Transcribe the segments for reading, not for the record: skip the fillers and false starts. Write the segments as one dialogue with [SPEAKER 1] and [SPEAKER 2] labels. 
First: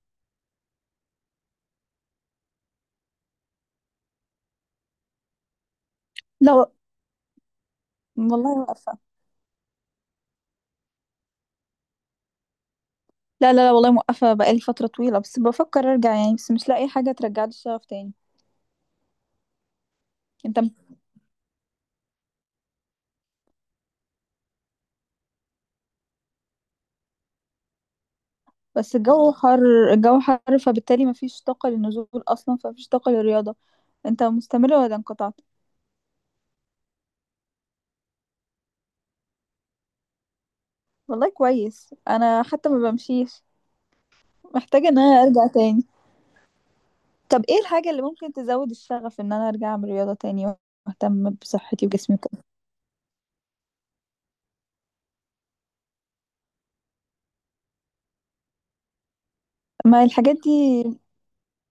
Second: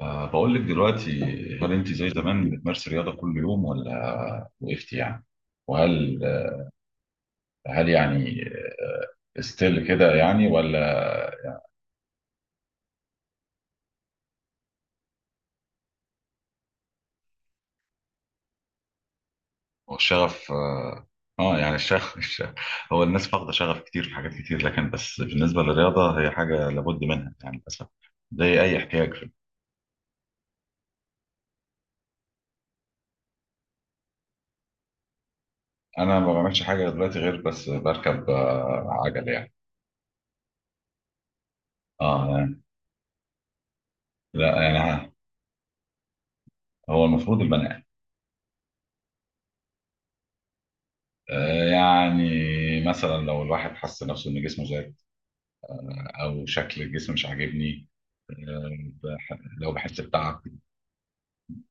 [SPEAKER 1] بقول لك دلوقتي، هل انت زي زمان بتمارسي رياضه كل يوم ولا وقفتي يعني؟ وهل
[SPEAKER 2] لا
[SPEAKER 1] يعني
[SPEAKER 2] والله موقفة.
[SPEAKER 1] ستيل كده يعني ولا؟
[SPEAKER 2] لا، لا، لا، والله موقفة بقالي فترة طويلة، بس بفكر ارجع يعني، بس مش لاقي حاجة ترجعلي الشغف تاني.
[SPEAKER 1] هو الشغف
[SPEAKER 2] انت م-
[SPEAKER 1] اه. يعني الشغف هو الناس فاقده شغف كتير في حاجات كتير، لكن بس بالنسبه للرياضه هي حاجه لابد منها يعني للاسف، زي اي
[SPEAKER 2] بس
[SPEAKER 1] احتياج.
[SPEAKER 2] الجو حر، الجو حر، فبالتالي مفيش طاقة للنزول اصلا، فمفيش طاقة للرياضة. انت مستمرة ولا انقطعت؟
[SPEAKER 1] انا ما بعملش حاجه دلوقتي غير بس بركب عجل يعني.
[SPEAKER 2] والله كويس،
[SPEAKER 1] اه
[SPEAKER 2] انا
[SPEAKER 1] يعني،
[SPEAKER 2] حتى ما بمشيش،
[SPEAKER 1] لا
[SPEAKER 2] محتاجة ان
[SPEAKER 1] يعني
[SPEAKER 2] انا ارجع تاني.
[SPEAKER 1] هو المفروض
[SPEAKER 2] طب ايه
[SPEAKER 1] البني.
[SPEAKER 2] الحاجة اللي ممكن تزود الشغف ان انا ارجع اعمل رياضة تاني واهتم بصحتي وجسمي وكده؟
[SPEAKER 1] يعني مثلا لو الواحد حس نفسه ان جسمه زاد او شكل الجسم مش عاجبني، آه، لو بحس
[SPEAKER 2] ما الحاجات
[SPEAKER 1] بتعب،
[SPEAKER 2] دي.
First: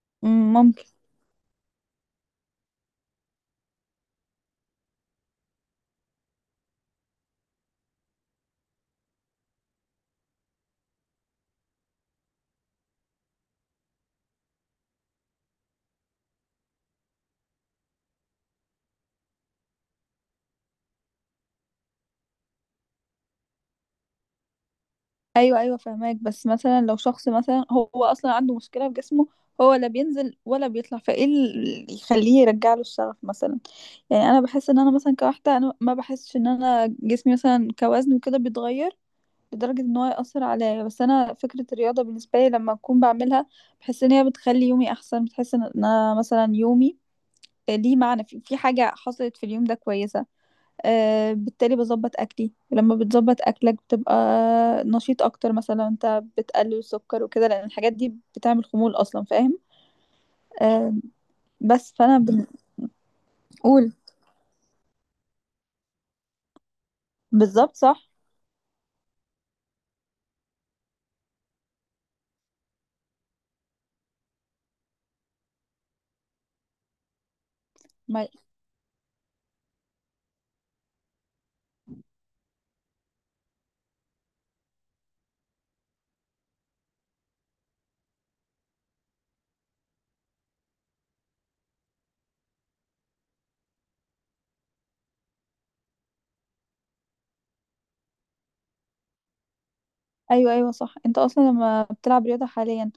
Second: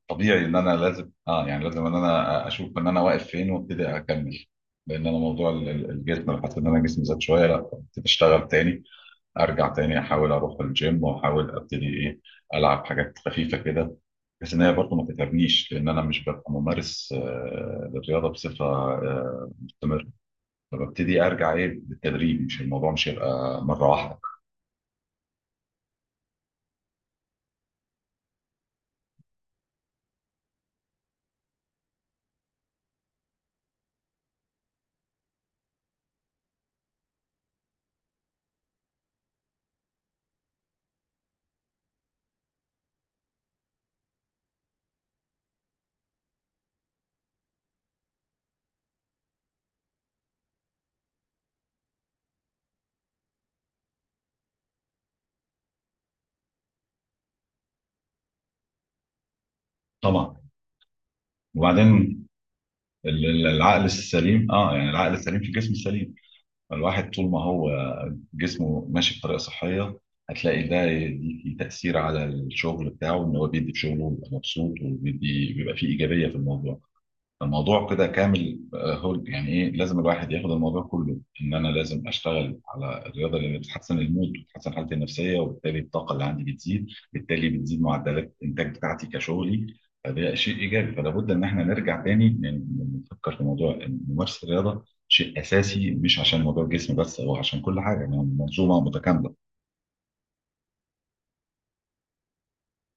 [SPEAKER 1] طبيعي ان انا
[SPEAKER 2] ممكن.
[SPEAKER 1] لازم اه يعني لازم ان انا اشوف ان انا واقف فين وابتدي اكمل. لان انا موضوع الجسم لو حسيت ان انا جسمي زاد شويه، لا ابتدي اشتغل تاني، ارجع تاني احاول اروح الجيم واحاول ابتدي ايه، العب حاجات خفيفه كده، بس ان هي برضه ما تتعبنيش لان انا مش ببقى ممارس للرياضه بصفه مستمره. فببتدي ارجع ايه بالتدريج، مش الموضوع مش هيبقى مره واحده.
[SPEAKER 2] ايوه، ايوه، فهماك. بس مثلا لو شخص مثلا هو اصلا عنده مشكله في جسمه، هو لا بينزل ولا بيطلع، فايه اللي يخليه يرجع له الشغف مثلا؟ يعني انا بحس ان انا مثلا كواحده، انا ما بحسش ان انا جسمي مثلا كوزن وكده بيتغير لدرجه ان هو ياثر عليا، بس انا فكره الرياضه بالنسبه لي لما اكون بعملها، بحس ان هي بتخلي يومي احسن، بتحس ان انا مثلا يومي ليه معنى، في حاجه حصلت في اليوم ده كويسه. آه، بالتالي بظبط اكلي، ولما بتظبط اكلك بتبقى نشيط اكتر، مثلا لو انت بتقلل السكر وكده، لان الحاجات دي بتعمل خمول اصلا. فاهم؟
[SPEAKER 1] طبعا.
[SPEAKER 2] آه. بس فانا.
[SPEAKER 1] وبعدين العقل
[SPEAKER 2] بنقول.
[SPEAKER 1] السليم اه يعني العقل السليم في الجسم السليم. الواحد طول ما هو
[SPEAKER 2] بالظبط، صح.
[SPEAKER 1] جسمه ماشي بطريقه صحيه هتلاقي ده يدي تاثير على الشغل بتاعه، ان هو بيدي في شغله بيبقى مبسوط وبيدي بيبقى فيه ايجابيه في الموضوع. الموضوع كده
[SPEAKER 2] ما...
[SPEAKER 1] كامل. هول يعني ايه، لازم الواحد ياخد الموضوع كله، ان انا لازم اشتغل على الرياضه اللي بتحسن المود وبتحسن حالتي النفسيه، وبالتالي الطاقه اللي عندي بتزيد، بالتالي بتزيد معدلات الانتاج بتاعتي كشغلي. فده شيء ايجابي، فلا بد ان احنا نرجع تاني نفكر في موضوع إن ممارسه الرياضه شيء اساسي، مش عشان موضوع الجسم بس، هو عشان كل حاجه يعني منظومه متكامله.
[SPEAKER 2] ايوه، ايوه، صح. انت اصلا لما بتلعب رياضه حاليا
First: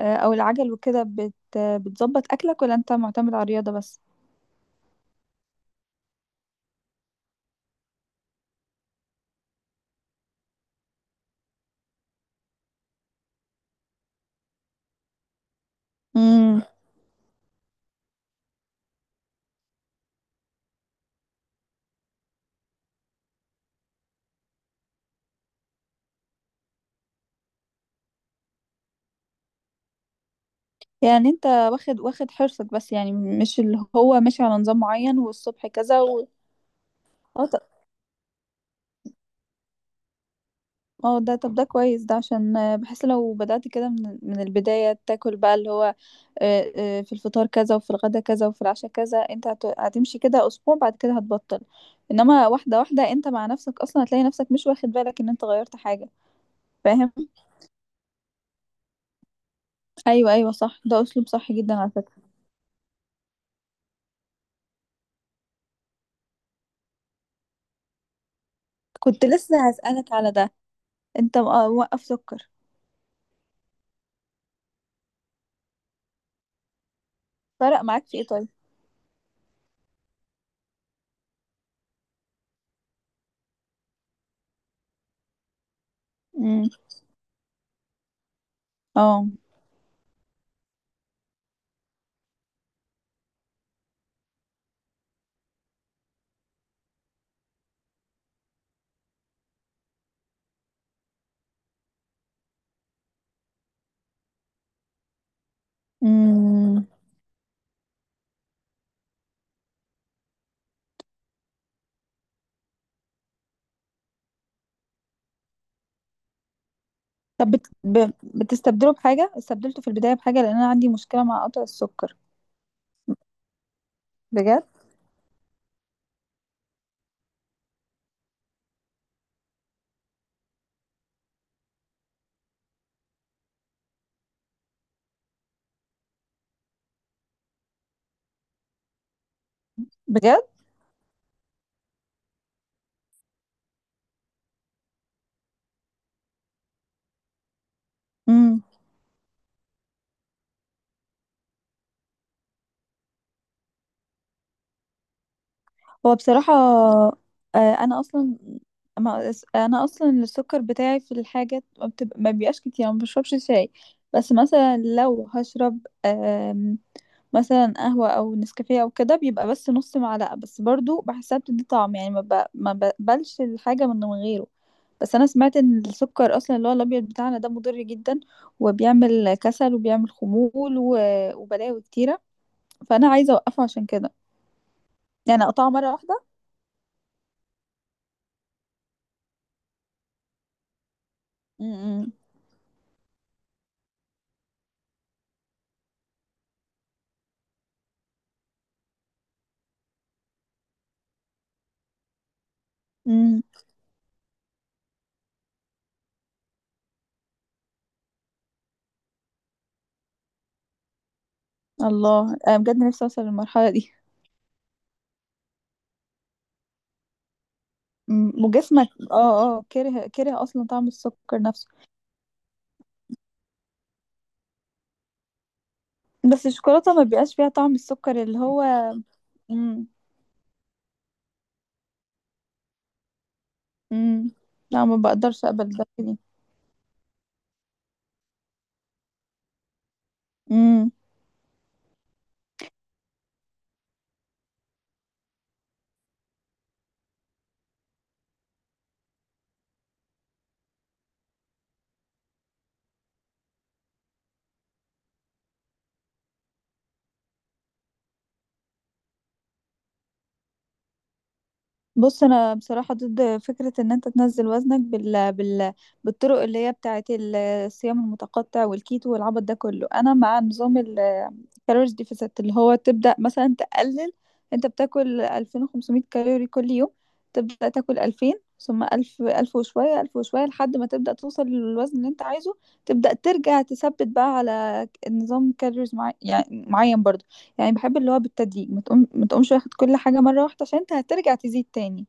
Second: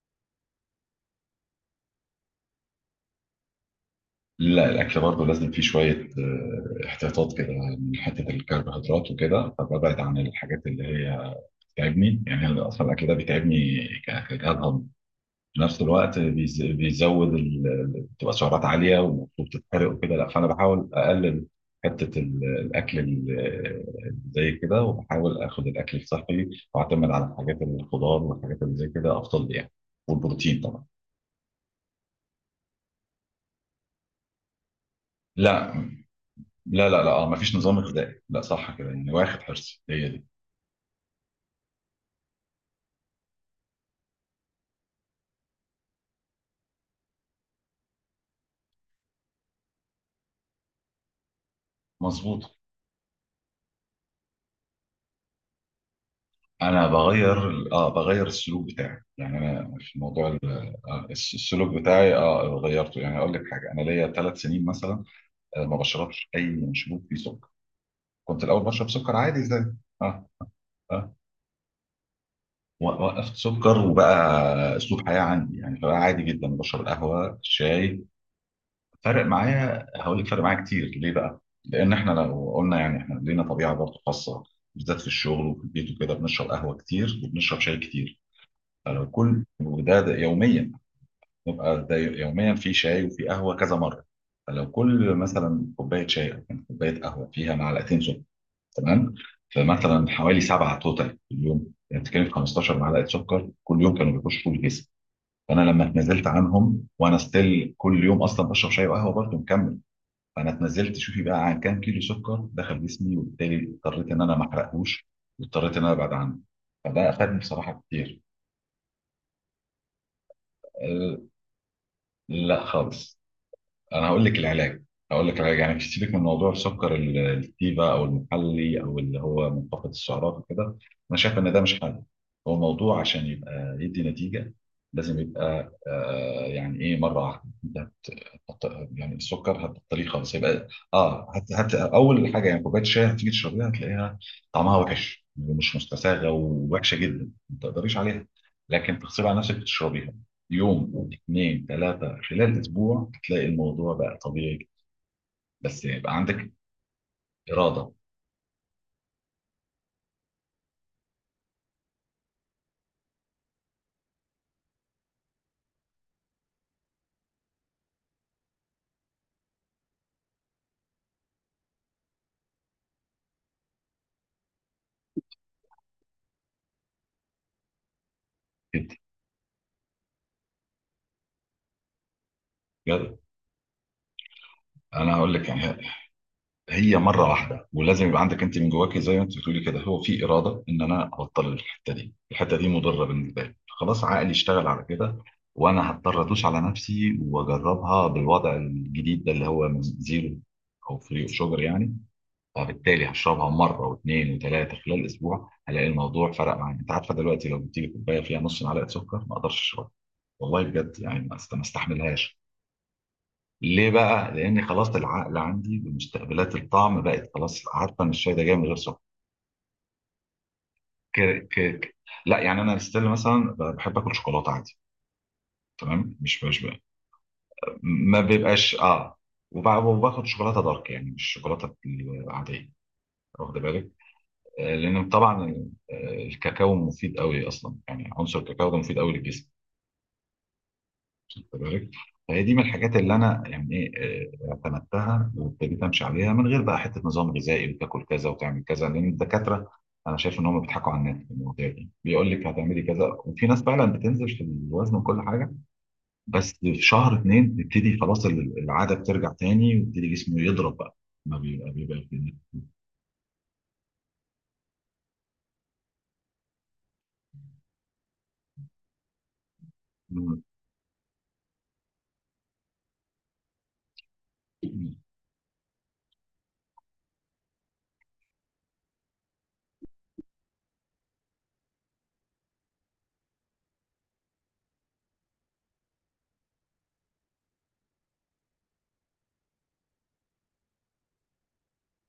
[SPEAKER 2] آه، او العجل وكده، بتظبط اكلك ولا انت معتمد على الرياضه بس؟
[SPEAKER 1] لا، الاكل برضه لازم فيه شويه احتياطات كده، من حته الكربوهيدرات وكده، فببعد عن الحاجات اللي هي بيتعبني، يعني أنا اصلا الاكل ده بيتعبني كجهاز هضمي. في نفس الوقت
[SPEAKER 2] امم.
[SPEAKER 1] بيزود بتبقى سعرات عاليه ومفروض تتحرق وكده، لا فانا بحاول اقلل حته الاكل زي كده، وبحاول اخد الاكل الصحي واعتمد على الحاجات الخضار والحاجات اللي زي كده افضل لي يعني، والبروتين طبعا.
[SPEAKER 2] يعني انت واخد، واخد حرصك، بس يعني مش اللي هو ماشي على نظام معين والصبح
[SPEAKER 1] لا.
[SPEAKER 2] كذا و...
[SPEAKER 1] اه،
[SPEAKER 2] اه،
[SPEAKER 1] مفيش نظام غذائي، لا صح كده يعني، واخد حرصي، هي دي.
[SPEAKER 2] اه، ده، طب ده كويس، ده عشان بحس لو بدأت كده من البداية تاكل بقى اللي هو في الفطار كذا، وفي الغدا كذا، وفي العشاء كذا، انت هتمشي كده اسبوع، بعد كده هتبطل. انما
[SPEAKER 1] مظبوط.
[SPEAKER 2] واحدة واحدة انت مع نفسك، اصلا هتلاقي نفسك مش واخد بالك ان انت غيرت حاجة.
[SPEAKER 1] انا
[SPEAKER 2] فاهم.
[SPEAKER 1] بغير. اه بغير السلوك بتاعي، يعني انا في موضوع
[SPEAKER 2] ايوه، ايوه، صح، ده اسلوب صح
[SPEAKER 1] السلوك
[SPEAKER 2] جدا على
[SPEAKER 1] بتاعي
[SPEAKER 2] فكرة.
[SPEAKER 1] اه غيرته، يعني اقول لك حاجه، انا ليا 3 سنين مثلا ما بشربش اي مشروب فيه سكر. كنت الاول بشرب سكر
[SPEAKER 2] كنت
[SPEAKER 1] عادي ازاي.
[SPEAKER 2] لسه هسألك
[SPEAKER 1] اه.
[SPEAKER 2] على ده.
[SPEAKER 1] اه.
[SPEAKER 2] انت موقف سكر؟
[SPEAKER 1] وقفت سكر وبقى اسلوب حياه عندي يعني، فبقى عادي جدا بشرب القهوه
[SPEAKER 2] فرق
[SPEAKER 1] الشاي.
[SPEAKER 2] معاك في ايه طيب؟
[SPEAKER 1] فرق معايا هقول لك، فرق معايا كتير، ليه بقى؟ لان احنا لو قلنا يعني احنا لينا طبيعه برضه خاصه، بالذات في الشغل وفي البيت وكده بنشرب
[SPEAKER 2] امم.
[SPEAKER 1] قهوه كتير وبنشرب شاي كتير.
[SPEAKER 2] اه.
[SPEAKER 1] كل وده ده يوميا، نبقى ده يوميا في شاي وفي قهوه كذا مره. فلو كل مثلا كوبايه شاي او كوبايه قهوه فيها معلقتين سكر، تمام؟ فمثلا حوالي 7 توتال في اليوم، يعني بتتكلم في 15 معلقه سكر كل يوم كانوا بيخشوا في الجسم. فانا لما اتنزلت
[SPEAKER 2] امم.
[SPEAKER 1] عنهم وانا ستيل كل يوم اصلا بشرب شاي وقهوه برضه مكمل، فانا اتنزلت شوفي بقى عن كام كيلو سكر دخل جسمي، وبالتالي اضطريت ان انا ما احرقهوش واضطريت ان انا ابعد عنه. فده افادني
[SPEAKER 2] طب
[SPEAKER 1] بصراحه كتير.
[SPEAKER 2] بتستبدله بحاجة؟ استبدلته في البداية بحاجة لأن أنا عندي
[SPEAKER 1] أه.
[SPEAKER 2] مشكلة مع قطع السكر.
[SPEAKER 1] لا خالص. انا هقول لك
[SPEAKER 2] بجد.
[SPEAKER 1] العلاج، هقول لك العلاج يعني، سيبك من موضوع السكر الكتيفه او المحلي او اللي هو منخفض السعرات وكده، انا شايف ان ده مش حل. هو موضوع عشان يبقى يدي نتيجه، لازم يبقى آه يعني ايه، مره واحده. هت- يعني السكر هتبطليه خالص،
[SPEAKER 2] بجد.
[SPEAKER 1] هيبقى اه اول حاجه يعني كوبايه شاي هتيجي تشربيها هتلاقيها طعمها وحش، مش مستساغه ووحشه جدا ما تقدريش عليها،
[SPEAKER 2] امم.
[SPEAKER 1] لكن تغصبي على نفسك تشربيها. يوم اثنين ثلاثه خلال اسبوع هتلاقي الموضوع بقى طبيعي جدا. بس
[SPEAKER 2] هو
[SPEAKER 1] يبقى عندك
[SPEAKER 2] بصراحة
[SPEAKER 1] اراده
[SPEAKER 2] انا اصلا، ما انا اصلا السكر بتاعي في الحاجات ما, بتبقى ما بيبقاش كتير، ما بشربش شاي. بس مثلا لو هشرب آم، مثلا قهوة او نسكافيه او كده، بيبقى بس نص معلقة، بس برضو بحسها بتدي طعم يعني، ما بقبلش الحاجة من غيره. بس انا سمعت ان السكر اصلا اللي هو الابيض بتاعنا ده مضر جدا،
[SPEAKER 1] جدا
[SPEAKER 2] وبيعمل كسل وبيعمل خمول و... وبلاوي كتيرة. فانا
[SPEAKER 1] بجد.
[SPEAKER 2] عايزة اوقفه عشان كده،
[SPEAKER 1] انا هقول
[SPEAKER 2] يعني
[SPEAKER 1] لك
[SPEAKER 2] اقطعه
[SPEAKER 1] يعني،
[SPEAKER 2] مرة واحدة.
[SPEAKER 1] هي مره واحده ولازم يبقى عندك انت من جواكي زي ما انت بتقولي كده، هو في اراده ان انا ابطل الحته
[SPEAKER 2] امم.
[SPEAKER 1] دي، الحته دي مضره بالنسبه لي، خلاص عقلي اشتغل على كده، وانا هضطر ادوس على نفسي واجربها بالوضع الجديد ده اللي هو من زيرو او فري شوجر يعني. فبالتالي
[SPEAKER 2] امم.
[SPEAKER 1] هشربها مره واثنين وثلاثه خلال اسبوع، هلاقي الموضوع فرق معايا. انت عارفه دلوقتي لو جبت لي كوبايه فيها نص معلقه سكر ما اقدرش اشربها. والله بجد يعني ما
[SPEAKER 2] الله،
[SPEAKER 1] استحملهاش.
[SPEAKER 2] انا بجد نفسي اوصل للمرحلة
[SPEAKER 1] ليه
[SPEAKER 2] دي.
[SPEAKER 1] بقى؟ لأن خلاص العقل عندي بمستقبلات الطعم بقت خلاص عارفة إن الشاي ده جاي من غير
[SPEAKER 2] وجسمك
[SPEAKER 1] سكر.
[SPEAKER 2] كره كره اصلا طعم
[SPEAKER 1] ك...
[SPEAKER 2] السكر
[SPEAKER 1] ك...
[SPEAKER 2] نفسه.
[SPEAKER 1] ك- لا يعني أنا ستيل مثلا بحب آكل شوكولاتة عادي، تمام؟ مش
[SPEAKER 2] بس
[SPEAKER 1] مش
[SPEAKER 2] الشوكولاتة ما بيبقاش فيها طعم
[SPEAKER 1] ما
[SPEAKER 2] السكر اللي هو.
[SPEAKER 1] بيبقاش آه.
[SPEAKER 2] امم.
[SPEAKER 1] وباخد شوكولاتة دارك يعني، مش الشوكولاتة العادية، واخد بالك؟
[SPEAKER 2] امم. لا، ما
[SPEAKER 1] لأن
[SPEAKER 2] بقدرش
[SPEAKER 1] طبعا
[SPEAKER 2] اقبل ده دي.
[SPEAKER 1] الكاكاو مفيد قوي أصلا، يعني عنصر الكاكاو ده مفيد قوي للجسم.
[SPEAKER 2] امم.
[SPEAKER 1] خد بالك، فهي دي من الحاجات اللي انا يعني ايه اعتمدتها وابتديت امشي عليها من غير بقى حته نظام غذائي وتاكل كذا وتعمل كذا، لان الدكاتره انا شايف ان هم بيضحكوا على الناس في المواضيع دي، بيقول لك هتعملي كذا، وفي ناس فعلا بتنزل في الوزن وكل حاجه، بس في شهر اتنين بيبتدي خلاص العاده بترجع تاني ويبتدي جسمه يضرب بقى، ما بيبقى
[SPEAKER 2] بص، انا بصراحه ضد فكره ان انت تنزل وزنك بالطرق اللي هي بتاعه الصيام المتقطع والكيتو والعبط ده كله، انا مع
[SPEAKER 1] مم.
[SPEAKER 2] نظام الكالوريز ديفيسيت اللي هو تبدا مثلا تقلل. انت بتاكل 2500 كالوري كل يوم، تبدا تاكل 2000، ثم 1000، 1000 وشويه، 1000 وشويه، لحد ما تبدا توصل للوزن اللي انت عايزه. تبدا ترجع تثبت بقى على نظام كالوريز معين، يعني معين برضه. يعني بحب اللي هو بالتدريج، ما تقومش واخد كل حاجة مرة واحدة، عشان انت هترجع تزيد تاني.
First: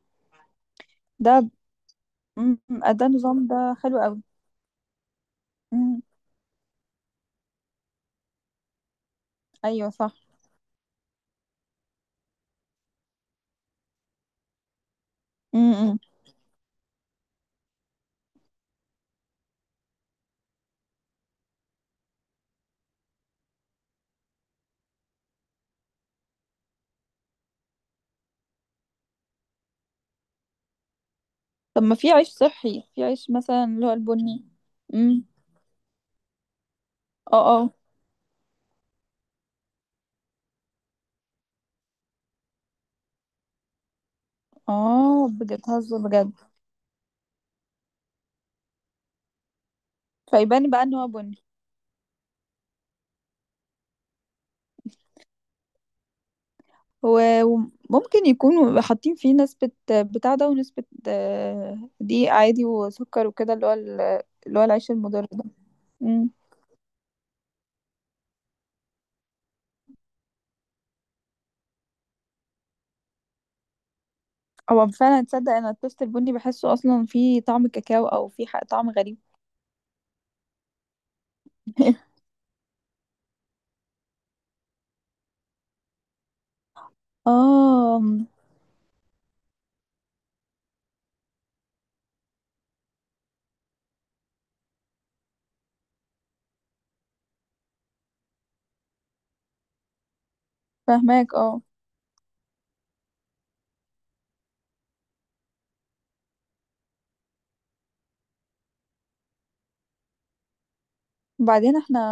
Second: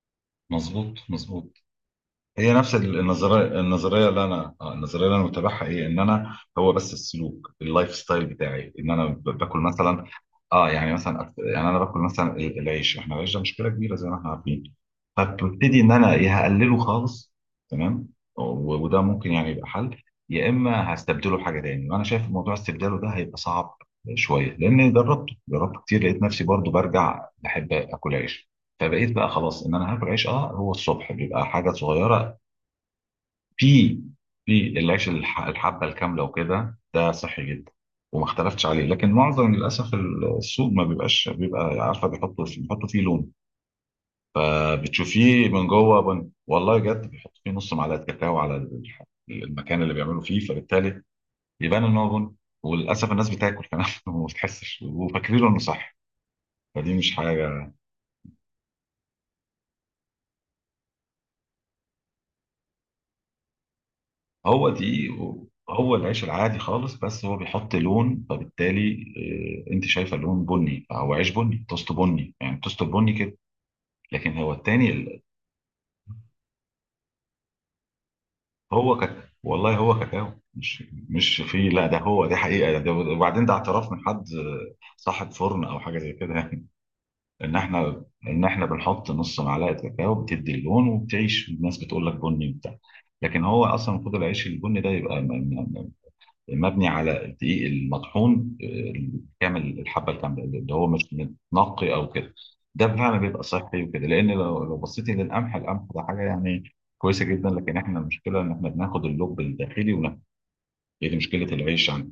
[SPEAKER 1] مظبوط
[SPEAKER 2] ده.
[SPEAKER 1] مظبوط. هي
[SPEAKER 2] امم.
[SPEAKER 1] نفس
[SPEAKER 2] ده نظام، ده حلو
[SPEAKER 1] النظريه
[SPEAKER 2] قوي.
[SPEAKER 1] اللي انا النظريه اللي انا متابعها ايه، ان
[SPEAKER 2] امم.
[SPEAKER 1] انا هو بس السلوك اللايف ستايل بتاعي، ان انا باكل
[SPEAKER 2] ايوه،
[SPEAKER 1] مثلا.
[SPEAKER 2] صح.
[SPEAKER 1] اه يعني مثلا يعني انا باكل مثلا العيش، احنا العيش ده مشكله كبيره زي ما احنا عارفين، فببتدي ان
[SPEAKER 2] امم.
[SPEAKER 1] انا يا هقلله خالص، تمام. وده ممكن يعني يبقى حل، يا اما هستبدله بحاجه تاني، وانا شايف موضوع استبداله ده هيبقى صعب شويه لان جربته كتير لقيت نفسي برضو برجع بحب اكل عيش، فبقيت بقى خلاص ان انا هاكل عيش اه هو الصبح بيبقى حاجه
[SPEAKER 2] طب ما في عيش
[SPEAKER 1] صغيره.
[SPEAKER 2] صحي، في عيش مثلا اللي هو
[SPEAKER 1] في.
[SPEAKER 2] البني.
[SPEAKER 1] في العيش
[SPEAKER 2] امم.
[SPEAKER 1] الحبه الكامله وكده ده
[SPEAKER 2] اه.
[SPEAKER 1] صحي جدا
[SPEAKER 2] اه.
[SPEAKER 1] وما اختلفتش عليه، لكن معظم للاسف السوق ما بيبقاش، بيبقى عارفه بيحطوا فيه، بيحطوا فيه لون،
[SPEAKER 2] اه،
[SPEAKER 1] فبتشوفيه
[SPEAKER 2] بجد
[SPEAKER 1] من
[SPEAKER 2] هزه
[SPEAKER 1] جوه
[SPEAKER 2] بجد.
[SPEAKER 1] والله بجد بيحطوا فيه نص معلقه كاكاو على المكان اللي بيعملوا فيه،
[SPEAKER 2] فيبان بقى ان
[SPEAKER 1] فبالتالي
[SPEAKER 2] هو بني.
[SPEAKER 1] يبان ان هو بن. وللاسف الناس بتاكل كمان وما بتحسش وفاكرينه انه صح، فدي مش حاجه.
[SPEAKER 2] وممكن يكونوا حاطين فيه نسبة بتاع ده ونسبة دقيق عادي وسكر وكده، اللي هو اللي هو
[SPEAKER 1] هو
[SPEAKER 2] العيش
[SPEAKER 1] دي،
[SPEAKER 2] المضر. ده.
[SPEAKER 1] هو العيش العادي خالص، بس هو بيحط لون فبالتالي انت شايفه لون بني، فهو عيش بني توست بني يعني توست بني كده، لكن هو
[SPEAKER 2] هو
[SPEAKER 1] التاني
[SPEAKER 2] فعلا، تصدق انا التوست البني بحسه اصلا فيه طعم كاكاو او فيه طعم
[SPEAKER 1] هو
[SPEAKER 2] غريب.
[SPEAKER 1] كاكاو والله هو كاكاو، مش مش في، لا ده هو دي حقيقه، ده وبعدين ده اعتراف من حد صاحب فرن او حاجه زي كده يعني،
[SPEAKER 2] اه.
[SPEAKER 1] ان احنا بنحط نص معلقه كاكاو بتدي اللون وبتعيش الناس بتقول لك بني وبتاع، لكن هو اصلا المفروض العيش البني ده يبقى مبني على الدقيق المطحون كامل الحبه الكامله اللي هو مش
[SPEAKER 2] فاهماك، اه.
[SPEAKER 1] متنقي او كده. ده فعلا بيبقى صحي وكده، لان لو بصيتي للقمح، القمح ده حاجه يعني كويسه جدا، لكن احنا المشكله ان احنا بناخد اللب الداخلي وناكل، هي دي مشكله
[SPEAKER 2] وبعدين
[SPEAKER 1] العيش
[SPEAKER 2] احنا
[SPEAKER 1] عندنا.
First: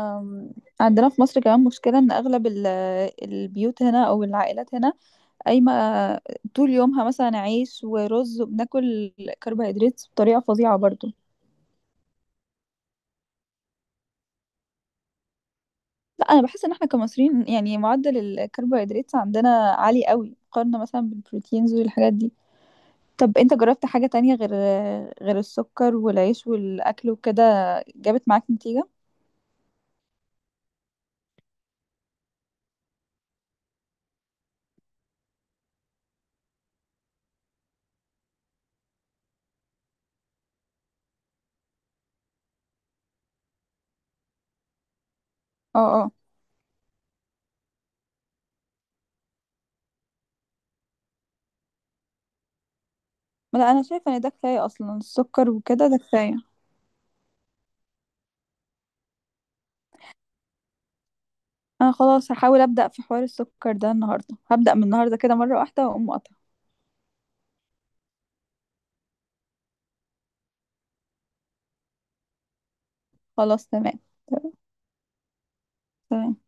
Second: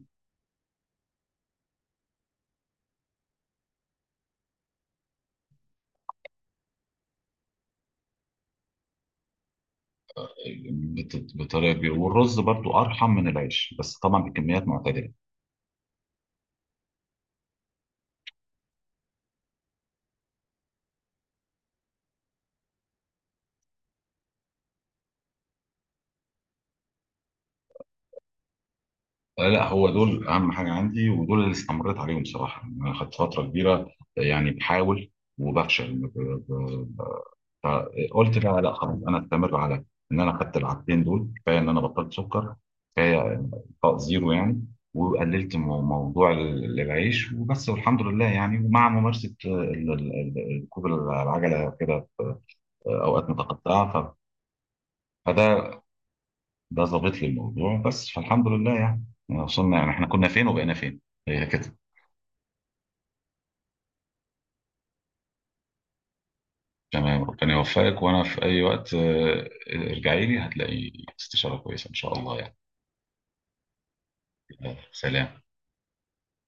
[SPEAKER 2] عندنا في مصر كمان مشكلة، ان اغلب البيوت هنا او العائلات هنا، قايمة طول يومها مثلا عيش ورز، وبناكل كربوهيدرات بطريقة فظيعة برضو.
[SPEAKER 1] بطريقه كبيره، والرز برضو ارحم من العيش بس طبعا بكميات معتدله.
[SPEAKER 2] لا، انا بحس ان احنا كمصريين يعني معدل الكربوهيدرات عندنا عالي قوي، مقارنة مثلا بالبروتينز والحاجات دي. طب انت جربت حاجة تانية غير، غير السكر والعيش والأكل وكده، جابت معاك نتيجة؟
[SPEAKER 1] لا هو دول اهم حاجه عندي ودول اللي استمريت عليهم صراحه، انا خدت فتره كبيره يعني بحاول وبفشل ب- فقلت بقى لا خلاص انا استمر على ان انا خدت العادتين دول كفايه، ان انا بطلت سكر كفايه، انقاء زيرو يعني، وقللت
[SPEAKER 2] اه، اه.
[SPEAKER 1] موضوع العيش وبس، والحمد لله يعني. ومع ممارسه ركوب العجله كده في اوقات
[SPEAKER 2] لا، أنا
[SPEAKER 1] متقطعه
[SPEAKER 2] شايفة إن ده كفاية، أصلا السكر
[SPEAKER 1] فده
[SPEAKER 2] وكده ده كفاية.
[SPEAKER 1] ده ظابط لي الموضوع بس، فالحمد لله يعني، يعني وصلنا يعني، احنا كنا فين وبقينا فين، هي كده.
[SPEAKER 2] أنا خلاص هحاول أبدأ في حوار السكر ده النهاردة، هبدأ من النهاردة كده مرة واحدة وأقوم قاطعة.
[SPEAKER 1] تمام، ربنا يوفقك، وانا في اي وقت ارجعي لي هتلاقي استشاره كويسه ان شاء الله يعني.
[SPEAKER 2] خلاص، تمام.
[SPEAKER 1] سلام.
[SPEAKER 2] تمام.